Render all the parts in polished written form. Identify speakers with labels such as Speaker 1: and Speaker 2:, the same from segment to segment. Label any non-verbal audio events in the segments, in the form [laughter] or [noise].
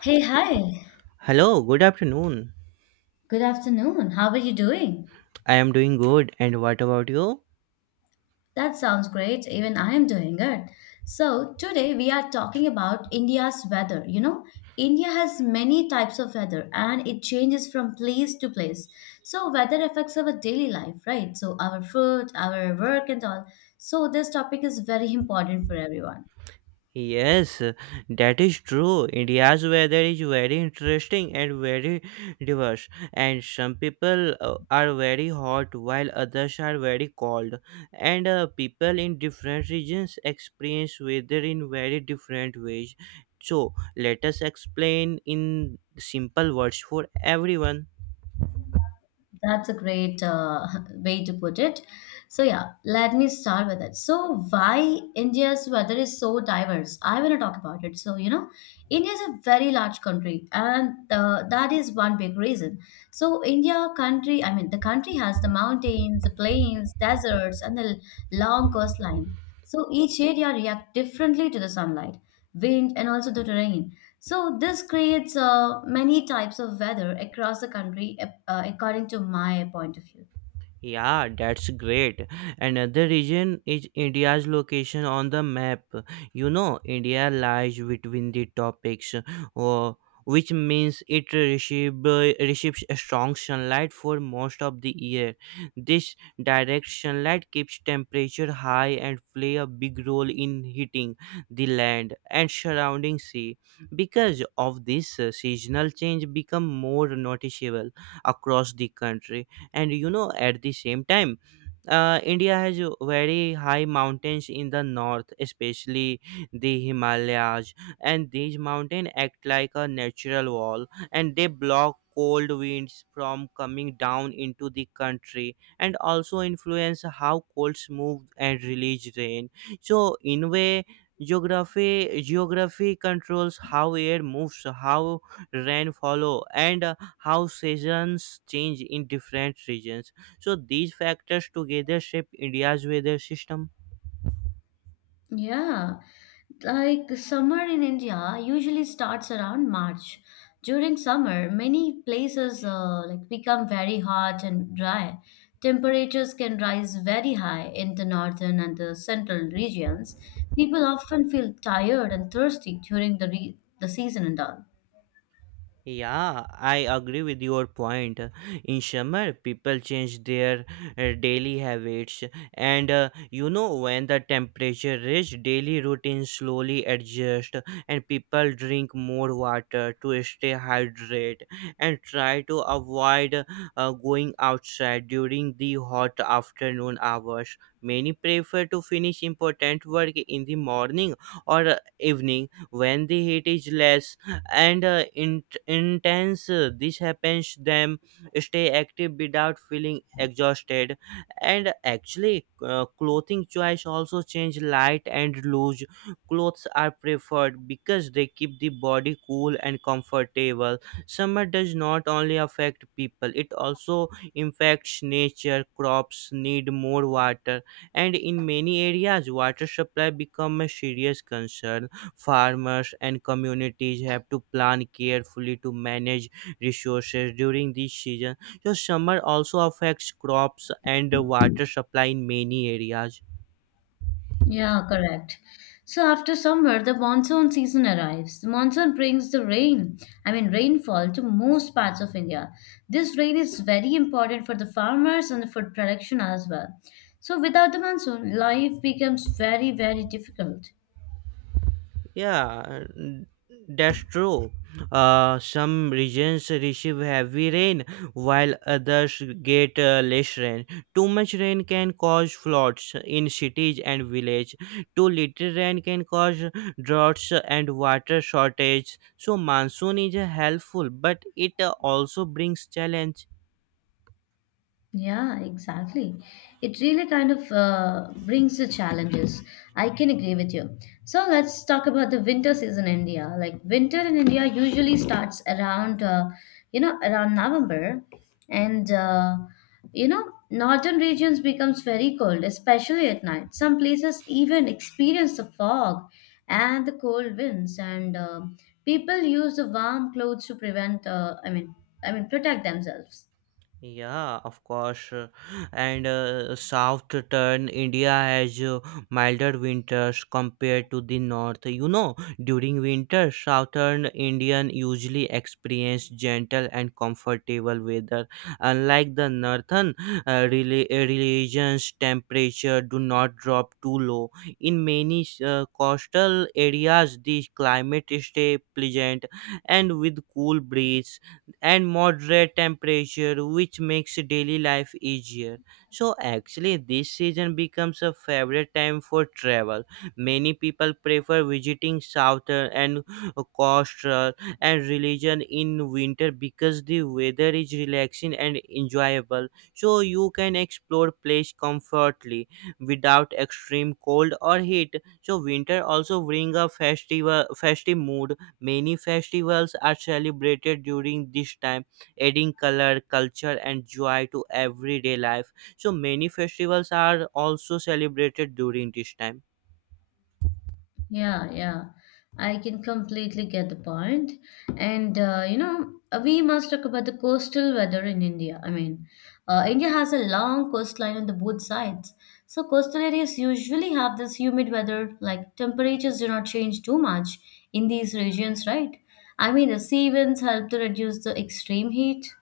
Speaker 1: Hey, hi.
Speaker 2: Hello, good afternoon.
Speaker 1: Good afternoon. How are you doing?
Speaker 2: I am doing good. And what about you?
Speaker 1: That sounds great. Even I am doing good. So, today we are talking about India's weather. You know, India has many types of weather and it changes from place to place. So, weather affects our daily life, right? So, our food, our work, and all. So, this topic is very important for everyone.
Speaker 2: Yes, that is true. India's weather is very interesting and very diverse. And some people are very hot while others are very cold. And people in different regions experience weather in very different ways. So, let us explain in simple words for everyone.
Speaker 1: That's a great [laughs] way to put it. So, yeah, let me start with it. So, why India's weather is so diverse? I want to talk about it. So, you know, India is a very large country, and that is one big reason. So, I mean, the country has the mountains, the plains, deserts, and the long coastline. So, each area react differently to the sunlight, wind, and also the terrain. So this creates many types of weather across the country, according to my point of view.
Speaker 2: Yeah, that's great. Another reason is India's location on the map. You know, India lies between the topics, uh, which means it receives a strong sunlight for most of the year. This direct sunlight keeps temperature high and play a big role in heating the land and surrounding sea. Because of this, seasonal change become more noticeable across the country, and you know, at the same time, India has very high mountains in the north, especially the Himalayas, and these mountains act like a natural wall and they block cold winds from coming down into the country and also influence how colds move and release rain. So, in way, geography controls how air moves, how rainfall, and how seasons change in different regions. So these factors together shape India's weather system.
Speaker 1: Yeah, like summer in India usually starts around March. During summer, many places like become very hot and dry. Temperatures can rise very high in the northern and the central regions. People often feel tired and thirsty during the season and all.
Speaker 2: Yeah, I agree with your point. In summer, people change their daily habits, and you know, when the temperature is, daily routines slowly adjust, and people drink more water to stay hydrated and try to avoid going outside during the hot afternoon hours. Many prefer to finish important work in the morning or evening when the heat is less and intense this happens them stay active without feeling exhausted. And actually, clothing choice also change, light and loose clothes are preferred because they keep the body cool and comfortable. Summer does not only affect people, it also impacts nature. Crops need more water, and in many areas water supply become a serious concern. Farmers and communities have to plan carefully to manage resources during this season. So summer also affects crops and water supply in many areas.
Speaker 1: Yeah, correct. So after summer, the monsoon season arrives. The monsoon brings the rain, I mean rainfall to most parts of India. This rain is very important for the farmers and the food production as well. So without the monsoon, life becomes very, very difficult.
Speaker 2: Yeah, n- that's true. Some regions receive heavy rain while others get less rain. Too much rain can cause floods in cities and villages. Too little rain can cause droughts and water shortage. So monsoon is helpful, but it also brings challenge.
Speaker 1: Yeah, exactly. It really kind of brings the challenges. I can agree with you. So let's talk about the winter season in India. Like winter in India usually starts around, you know, around November, and you know, northern regions becomes very cold, especially at night. Some places even experience the fog and the cold winds, and people use the warm clothes to prevent. I mean, protect themselves.
Speaker 2: Yeah, of course. And south India has milder winters compared to the north. You know, during winter, southern Indian usually experience gentle and comfortable weather. Unlike the northern regions, temperature do not drop too low. In many coastal areas, the climate stay pleasant and with cool breeze and moderate temperature, which makes daily life easier. So actually, this season becomes a favorite time for travel. Many people prefer visiting southern and coastal and religion in winter because the weather is relaxing and enjoyable, so you can explore place comfortably without extreme cold or heat. So winter also bring a festival festive mood. Many festivals are celebrated during this time, adding color, culture, and joy to everyday life. So, many festivals are also celebrated during this time.
Speaker 1: Yeah, yeah. I can completely get the point. And, you know, we must talk about the coastal weather in India. I mean, India has a long coastline on the both sides. So coastal areas usually have this humid weather, like temperatures do not change too much in these regions, right? I mean, the sea winds help to reduce the extreme heat.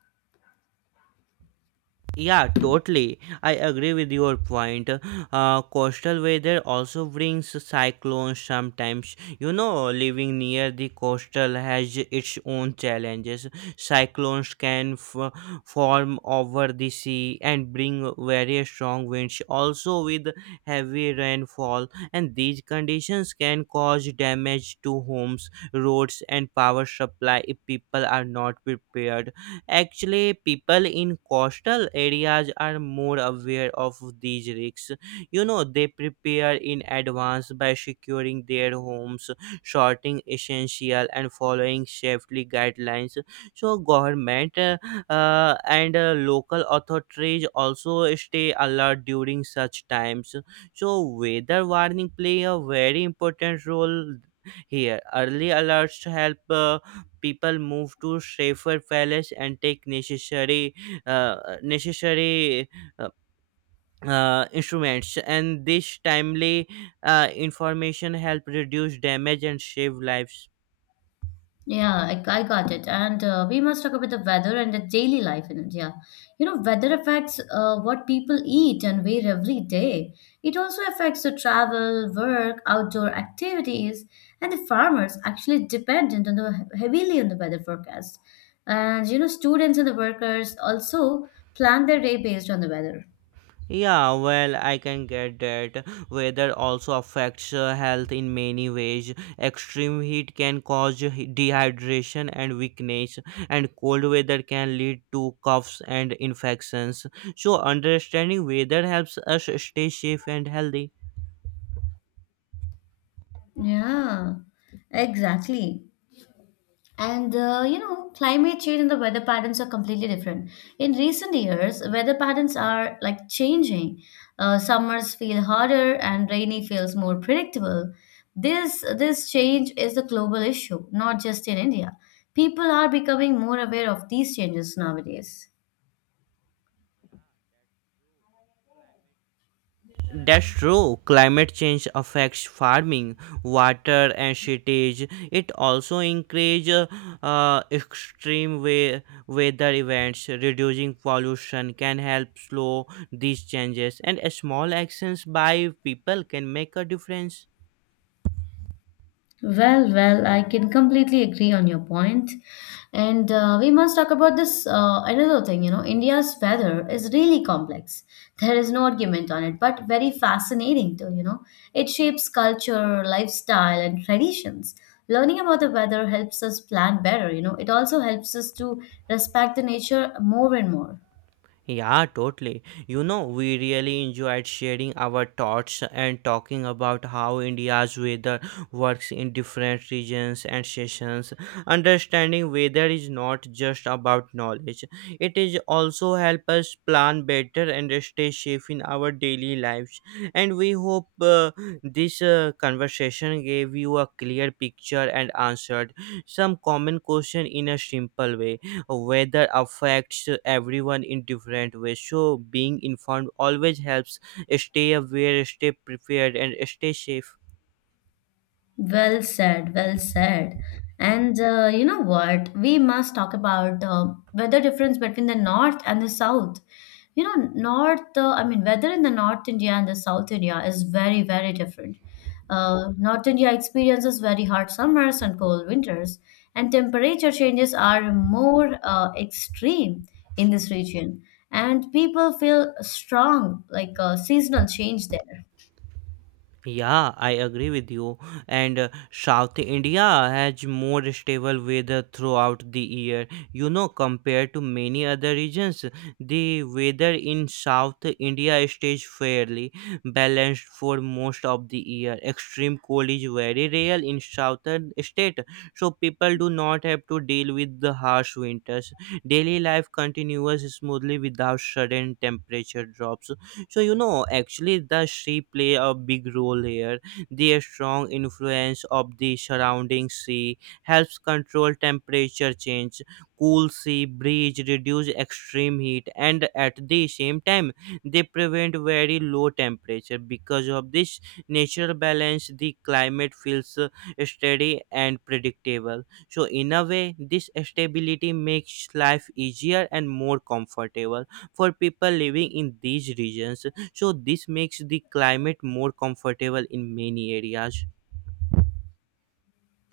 Speaker 2: Yeah, totally. I agree with your point. Coastal weather also brings cyclones sometimes. You know, living near the coastal has its own challenges. Cyclones can f- form over the sea and bring very strong winds, also with heavy rainfall, and these conditions can cause damage to homes, roads, and power supply if people are not prepared. Actually, people in coastal areas are more aware of these risks. You know, they prepare in advance by securing their homes, sorting essential, and following safety guidelines. So, government and local authorities also stay alert during such times. So, weather warning play a very important role here. Early alerts help. People move to safer palace and take uh, necessary uh, instruments, and this timely information help reduce damage and save lives.
Speaker 1: Yeah, I got it. And we must talk about the weather and the daily life in India. You know, weather affects what people eat and wear every day. It also affects the travel, work, outdoor activities, and the farmers actually depend heavily on the weather forecast. And you know, students and the workers also plan their day based on the weather.
Speaker 2: Yeah, well, I can get that. Weather also affects health in many ways. Extreme heat can cause dehydration and weakness, and cold weather can lead to coughs and infections. So, understanding weather helps us stay safe and healthy.
Speaker 1: Yeah, exactly. And you know, climate change and the weather patterns are completely different. In recent years, weather patterns are like changing. Summers feel hotter and rainy feels more predictable. This change is a global issue, not just in India. People are becoming more aware of these changes nowadays.
Speaker 2: That's true. Climate change affects farming, water, and shortage. It also increases extreme weather events. Reducing pollution can help slow these changes, and small actions by people can make a difference.
Speaker 1: Well, well, I can completely agree on your point. And we must talk about this another thing. You know, India's weather is really complex. There is no argument on it, but very fascinating too, you know. It shapes culture, lifestyle, and traditions. Learning about the weather helps us plan better, you know. It also helps us to respect the nature more and more.
Speaker 2: Yeah, totally. You know, we really enjoyed sharing our thoughts and talking about how India's weather works in different regions and seasons. Understanding weather is not just about knowledge, it is also help us plan better and stay safe in our daily lives. And we hope this conversation gave you a clear picture and answered some common question in a simple way. Weather affects everyone in different ways, so being informed always helps. Stay aware, stay prepared, and stay safe.
Speaker 1: Well said, well said. And you know what? We must talk about weather difference between the north and the south. You know, I mean, weather in the North India and the South India is very, very different. North India experiences very hot summers and cold winters, and temperature changes are more extreme in this region. And people feel strong, like seasonal change there.
Speaker 2: Yeah, I agree with you. And South India has more stable weather throughout the year. You know, compared to many other regions, the weather in South India stays fairly balanced for most of the year. Extreme cold is very rare in southern state, so people do not have to deal with the harsh winters. Daily life continues smoothly without sudden temperature drops. So you know, actually, the sea play a big role here. Their strong influence of the surrounding sea helps control temperature change. Cool sea breeze reduce extreme heat, and at the same time, they prevent very low temperature. Because of this natural balance, the climate feels steady and predictable. So in a way, this stability makes life easier and more comfortable for people living in these regions. So this makes the climate more comfortable in many areas.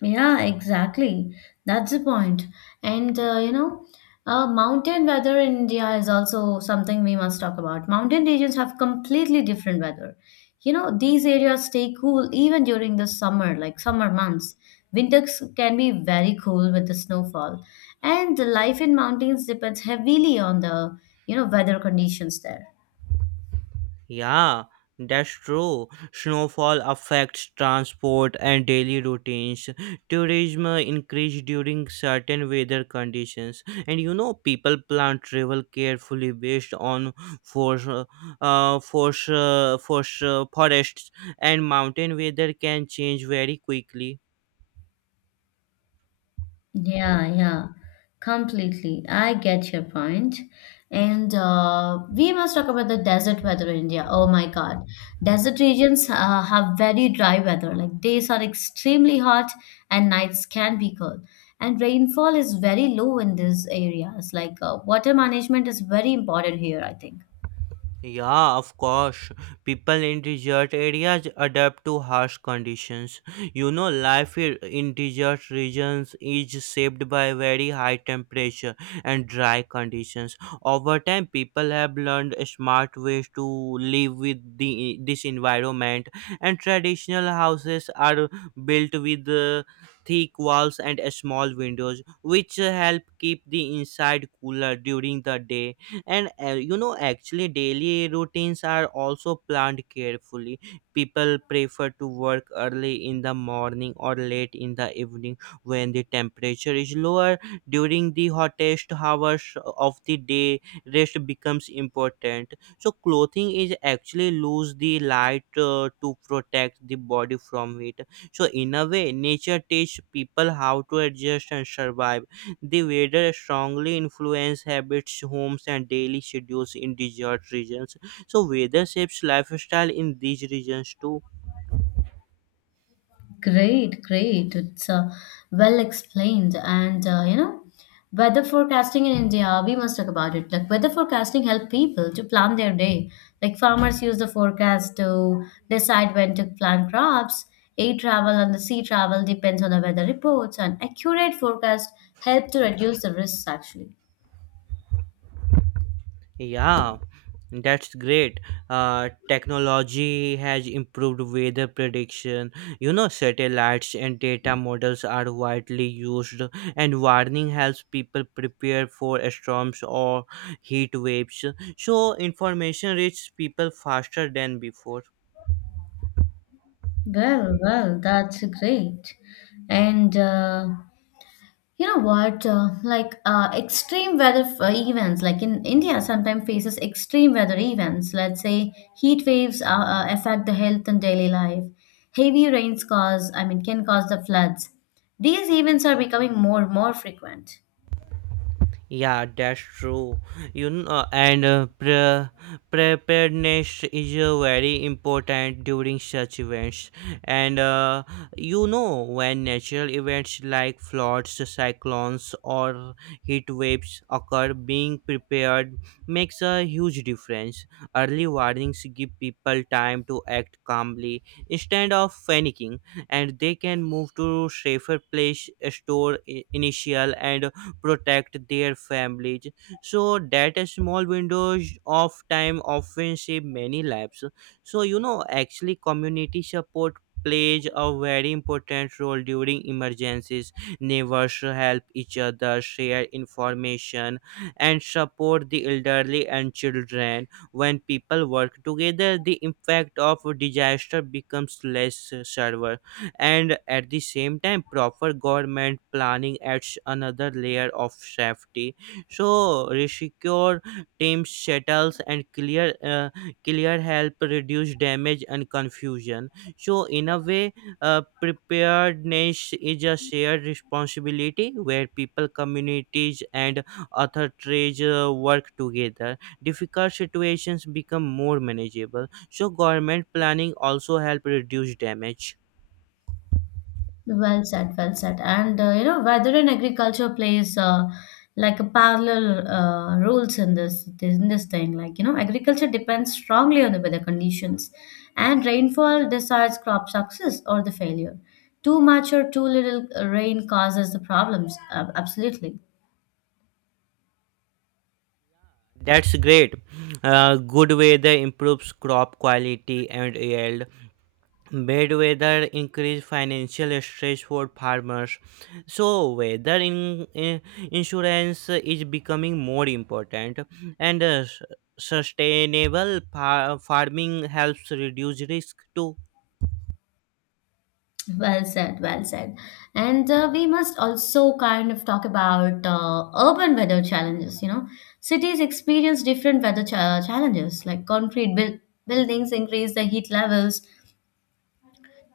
Speaker 1: Yeah, exactly. That's the point. And you know, mountain weather in India is also something we must talk about. Mountain regions have completely different weather. You know, these areas stay cool even during the summer, like summer months. Winters can be very cool with the snowfall. And the life in mountains depends heavily on the weather conditions there.
Speaker 2: Yeah, that's true. Snowfall affects transport and daily routines. Tourism increase during certain weather conditions, and you know, people plan travel carefully based on forests, and mountain weather can change very quickly.
Speaker 1: Yeah, yeah, completely. I get your point. And we must talk about the desert weather in India. Oh my God. Desert regions have very dry weather. Like days are extremely hot and nights can be cold. And rainfall is very low in these areas. Like water management is very important here, I think.
Speaker 2: Yeah, of course. People in desert areas adapt to harsh conditions. You know, in desert regions is shaped by very high temperature and dry conditions. Over time, people have learned smart ways to live with this environment, and traditional houses are built with thick walls and small windows, which help keep the inside cooler during the day. And you know, actually, daily routines are also planned carefully. People prefer to work early in the morning or late in the evening when the temperature is lower. During the hottest hours of the day, rest becomes important. So clothing is actually lose the light to protect the body from it. So in a way, nature teaches people how to adjust and survive. The weather strongly influences habits, homes, and daily schedules in desert regions. So, weather shapes lifestyle in these regions too.
Speaker 1: Great, great. It's well explained. And, you know, weather forecasting in India, we must talk about it. Like, weather forecasting help people to plan their day. Like, farmers use the forecast to decide when to plant crops. Air travel and the sea travel depends on the weather reports, and accurate forecast help to reduce the risks, actually.
Speaker 2: Yeah, that's great. Technology has improved weather prediction. You know, satellites and data models are widely used, and warning helps people prepare for storms or heat waves. So, information reaches people faster than before.
Speaker 1: Well, well, that's great. And you know what? Like extreme weather events, like in India, sometimes faces extreme weather events. Let's say heat waves affect the health and daily life. Heavy rains cause, I mean, can cause the floods. These events are becoming more frequent.
Speaker 2: Yeah, that's true. You know, and preparedness is very important during such events. And you know, when natural events like floods, cyclones, or heat waves occur, being prepared makes a huge difference. Early warnings give people time to act calmly instead of panicking, and they can move to safer place, initial and protect their families. So that small windows of time often save many lives. So you know, actually, community support plays a very important role during emergencies. Neighbors help each other, share information, and support the elderly and children. When people work together, the impact of disaster becomes less severe, and at the same time, proper government planning adds another layer of safety. So resecure teams, shuttles, and clear help reduce damage and confusion. So in a way, preparedness is a shared responsibility where people, communities, and authorities work together, difficult situations become more manageable. So government planning also help reduce damage.
Speaker 1: Well said, well said. And you know, weather and agriculture plays like a parallel roles in this thing. Like you know, agriculture depends strongly on the weather conditions, and rainfall decides crop success or the failure. Too much or too little rain causes the problems. Absolutely.
Speaker 2: That's great. Good weather improves crop quality and yield. Bad weather increase financial stress for farmers. So weather insurance is becoming more important, and sustainable farming helps reduce risk too.
Speaker 1: Well said, well said. And we must also kind of talk about urban weather challenges. You know, cities experience different weather challenges, like concrete buildings increase the heat levels,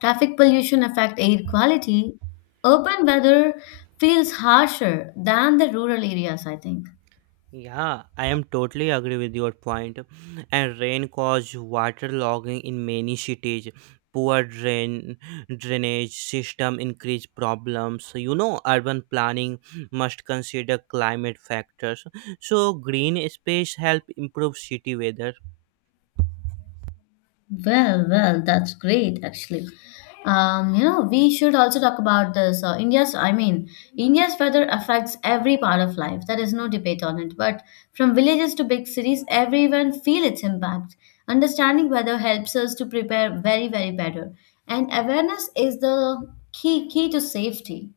Speaker 1: traffic pollution affect air quality. Urban weather feels harsher than the rural areas, I think.
Speaker 2: Yeah, I am totally agree with your point. And rain cause waterlogging in many cities. Poor drainage system increase problems. So, you know, urban planning must consider climate factors. So green space help improve city weather.
Speaker 1: Well, well, that's great actually. You know, we should also talk about this. I mean, India's weather affects every part of life. There is no debate on it. But from villages to big cities, everyone feel its impact. Understanding weather helps us to prepare very, very better. And awareness is the key to safety.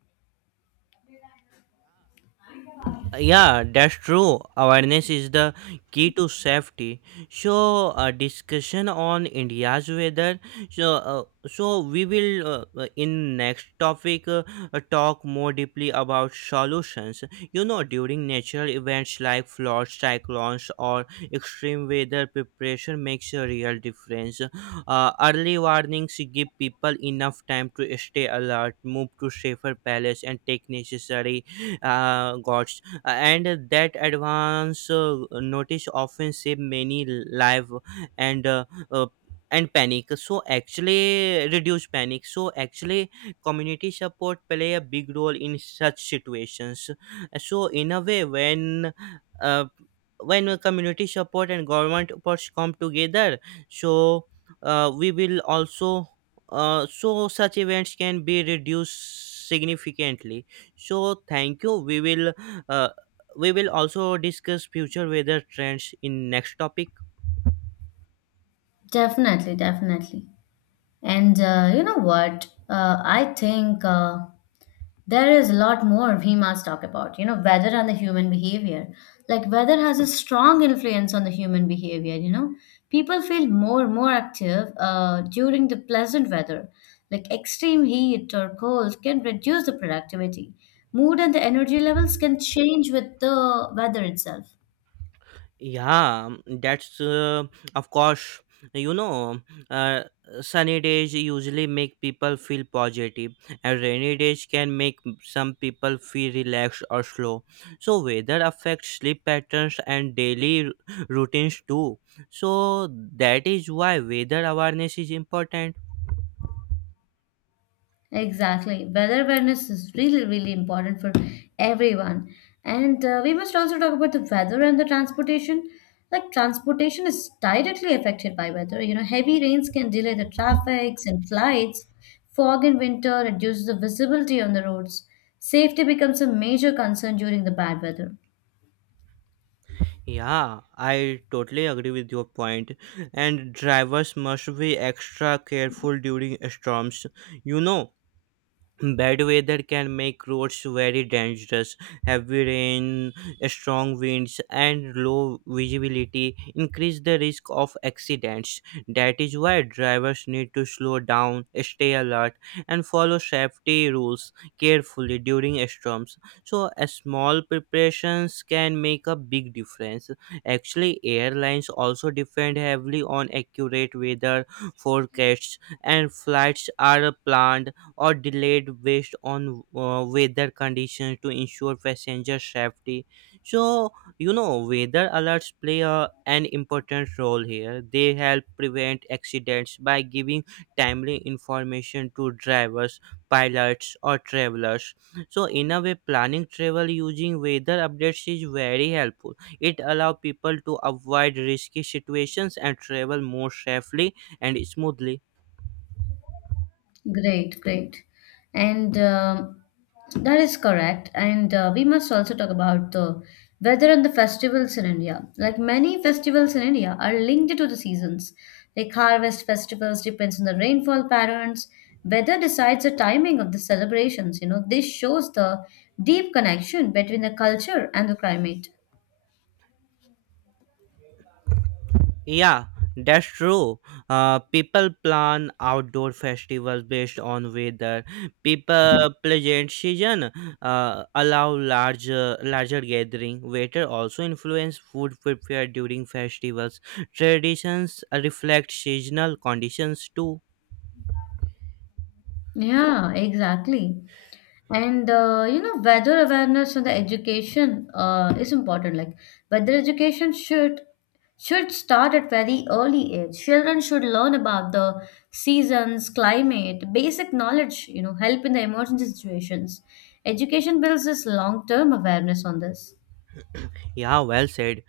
Speaker 2: Yeah, that's true. Awareness is the key to safety. So, a discussion on India's weather. So, so we will in next topic talk more deeply about solutions. You know, during natural events like floods, cyclones, or extreme weather, preparation makes a real difference. Early warnings give people enough time to stay alert, move to safer places, and take necessary guards, and that advance notice often save many live. And uh, uh, and panic so actually Reduce panic, so actually community support play a big role in such situations. So in a way, uh, when a community support and government efforts come together, so we will also so such events can be reduced significantly. So thank you, uh, we will also discuss future weather trends in next topic.
Speaker 1: Definitely, definitely. And you know what? I think there is a lot more we must talk about, you know, weather and the human behavior. Like weather has a strong influence on the human behavior, you know. People feel more active during the pleasant weather. Like extreme heat or cold can reduce the productivity. Mood and the energy levels can change with the weather itself.
Speaker 2: Yeah, that's of course. you know uh, Sunny days usually make people feel positive, and rainy days can make some people feel relaxed or slow. So weather affects sleep patterns and daily routines too. So that is why weather awareness is important.
Speaker 1: Exactly. Weather awareness is really, really important for everyone. And we must also talk about the weather and the transportation. Like, transportation is directly affected by weather. You know, heavy rains can delay the traffics and flights. Fog in winter reduces the visibility on the roads. Safety becomes a major concern during the bad weather.
Speaker 2: Yeah, I totally agree with your point. And drivers must be extra careful during storms. You know, bad weather can make roads very dangerous. Heavy rain, strong winds, and low visibility increase the risk of accidents. That is why drivers need to slow down, stay alert, and follow safety rules carefully during storms. So a small preparations can make a big difference. Actually, airlines also depend heavily on accurate weather forecasts, and flights are planned or delayed based on weather conditions to ensure passenger safety. So you know, weather alerts play a, an important role here. They help prevent accidents by giving timely information to drivers, pilots, or travelers. So in a way, planning travel using weather updates is very helpful. It allows people to avoid risky situations and travel more safely and smoothly.
Speaker 1: Great, great. And that is correct. And we must also talk about the weather and the festivals in India. Like many festivals in India are linked to the seasons. Like harvest festivals depends on the rainfall patterns. Weather decides the timing of the celebrations. You know, this shows the deep connection between the culture and the climate.
Speaker 2: Yeah, that's true. People plan outdoor festivals based on weather. People pleasant season allow larger gathering. Weather also influence food prepared during festivals. Traditions reflect seasonal conditions too.
Speaker 1: Yeah, exactly. And you know, weather awareness and the education is important. Like weather education should start at very early age. Children should learn about the seasons, climate, basic knowledge. You know, help in the emergency situations. Education builds this long term awareness on this.
Speaker 2: Yeah, well said.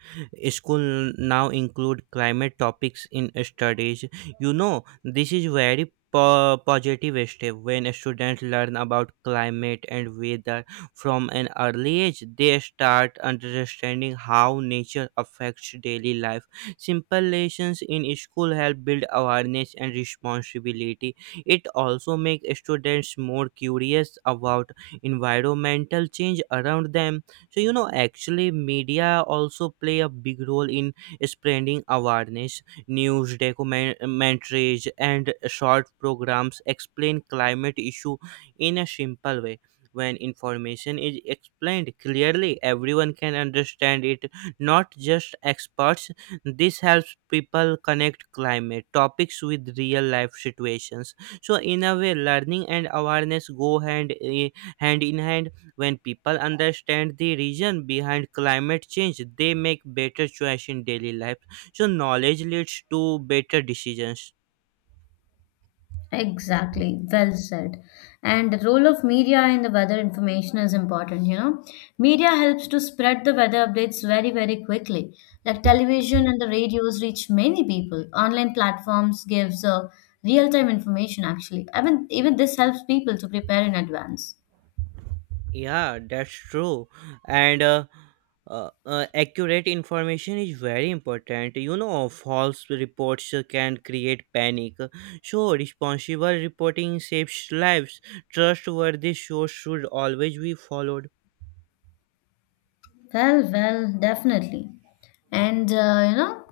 Speaker 2: School now include climate topics in studies. You know, this is very positive step. When students learn about climate and weather from an early age, they start understanding how nature affects daily life. Simple lessons in school help build awareness and responsibility. It also makes students more curious about environmental change around them. So you know, actually media also play a big role in spreading awareness. News, documentaries, and short programs explain climate issue in a simple way. When information is explained clearly, everyone can understand it, not just experts. This helps people connect climate topics with real life situations. So in a way, learning and awareness go hand in hand. When people understand the reason behind climate change, they make better choice in daily life. So knowledge leads to better decisions.
Speaker 1: Exactly, well said. And the role of media in the weather information is important, you know. Media helps to spread the weather updates very, very quickly. Like television and the radios reach many people. Online platforms gives real-time information actually. I mean, even this helps people to prepare in advance.
Speaker 2: Yeah, that's true. And Accurate information is very important. You know, false reports can create panic. So responsible reporting saves lives. Trustworthy source should always be followed.
Speaker 1: Well, well, definitely. And you know,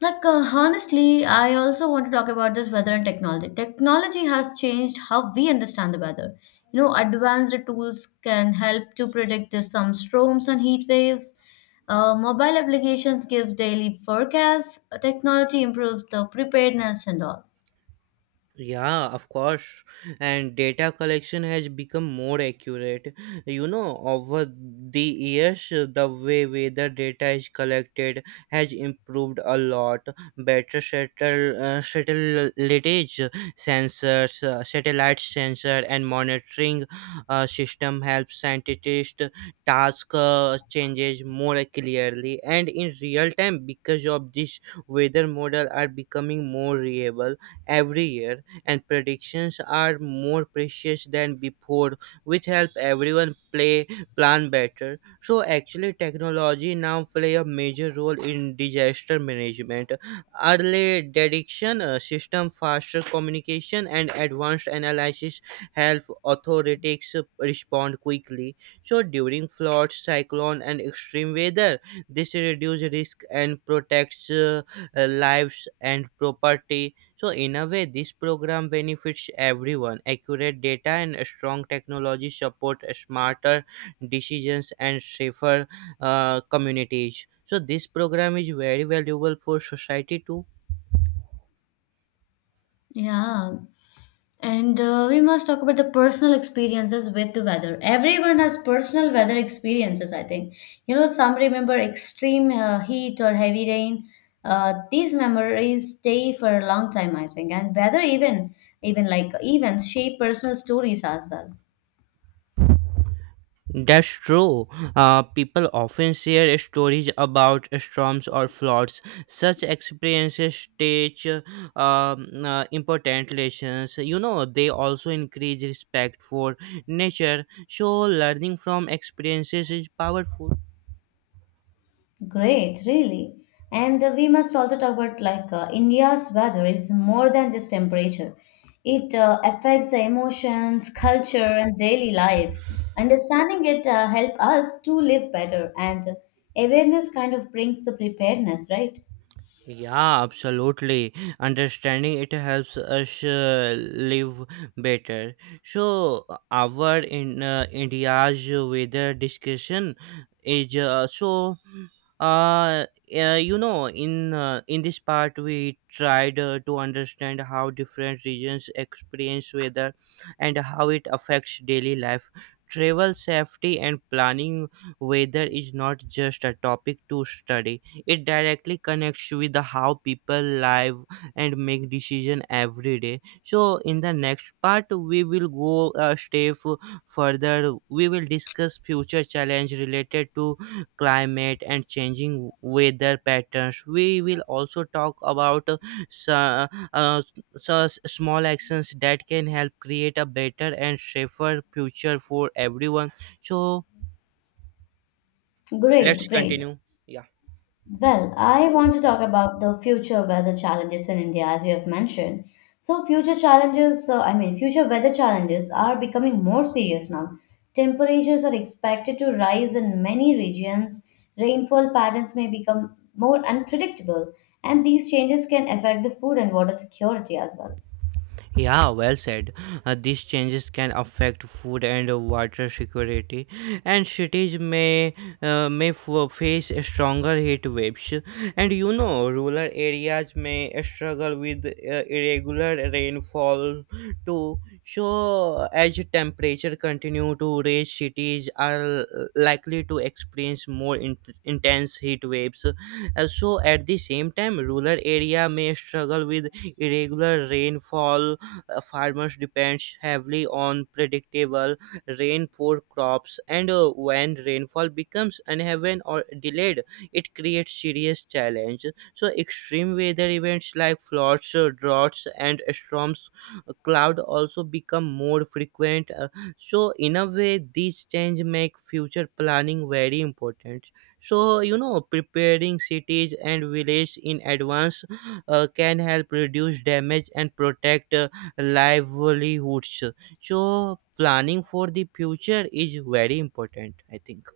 Speaker 1: like honestly, I also want to talk about this weather and technology. Technology has changed how we understand the weather. You know, advanced tools can help to predict some storms and heat waves. Mobile applications gives daily forecasts. Technology improves the preparedness and all.
Speaker 2: Yeah, of course. And data collection has become more accurate. You know, over the years, the way weather data is collected has improved a lot. Better satellite satellitage sensors, satellite sensor, and monitoring system help scientists task changes more clearly and in real time. Because of this, weather model are becoming more reliable every year, and predictions are more precious than before, which help everyone play plan better. So actually, technology now play a major role in disaster management. Early detection system, faster communication, and advanced analysis help authorities respond quickly. So during floods, cyclone, and extreme weather, this reduces risk and protects lives and property. So in a way, this program benefits everyone. Accurate data and a strong technology support smarter decisions and safer communities. So this program is very valuable for society too.
Speaker 1: Yeah. And we must talk about the personal experiences with the weather. Everyone has personal weather experiences, I think. You know, some remember extreme heat or heavy rain. These memories stay for a long time, I think. And weather even like events shape personal stories as well.
Speaker 2: That's true. People often share stories about storms or floods. Such experiences teach important lessons. You know, they also increase respect for nature. So learning from experiences is powerful.
Speaker 1: Great, really. And we must also talk about like India's weather is more than just temperature. It affects the emotions, culture, and daily life. Understanding it help us to live better, and awareness kind of brings the preparedness, right?
Speaker 2: Yeah, absolutely. Understanding it helps us live better. So, our in India's weather discussion is Uh, you know, in this part, we tried to understand how different regions experience weather and how it affects daily life. Travel safety and planning, weather is not just a topic to study. It directly connects with the how people live and make decision every day. So in the next part, we will go a step further. We will discuss future challenge related to climate and changing weather patterns. We will also talk about so, uh, so small actions that can help create a better and safer future for everyone. So let's
Speaker 1: Great, great.
Speaker 2: continue. Yeah.
Speaker 1: Well, I want to talk about the future weather challenges in India, as you have mentioned. So, future challenges, I mean, future weather challenges are becoming more serious now. Temperatures are expected to rise in many regions, rainfall patterns may become more unpredictable, and these changes can affect the food and water security as well.
Speaker 2: Yeah, well said. These changes can affect food and water security, and cities may face stronger heat waves. And you know, rural areas may struggle with irregular rainfall too. So, as temperature continue to rise, cities are likely to experience more intense heat waves. Also, at the same time, rural area may struggle with irregular rainfall. Farmers depend heavily on predictable rain for crops, and when rainfall becomes uneven or delayed, it creates serious challenge. So, extreme weather events like floods, droughts, and storms, cloud also become more frequent. So in a way, these change make future planning very important. So you know, preparing cities and villages in advance can help reduce damage and protect livelihoods. So planning for the future is very important, I think.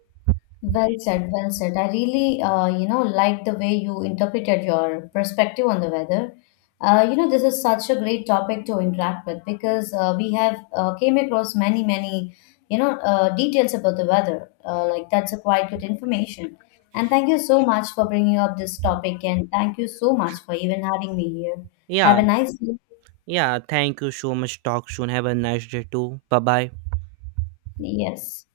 Speaker 1: Well said, well said. I really, you know, like the way you interpreted your perspective on the weather. You know, this is such a great topic to interact with because we have came across many, many, you know, details about the weather. Like that's a quite good information. And thank you so much for bringing up this topic, and thank you so much for even having me here.
Speaker 2: Yeah.
Speaker 1: Have a nice day.
Speaker 2: Yeah, thank you so much. Talk soon. Have a nice day too. Bye bye.
Speaker 1: Yes.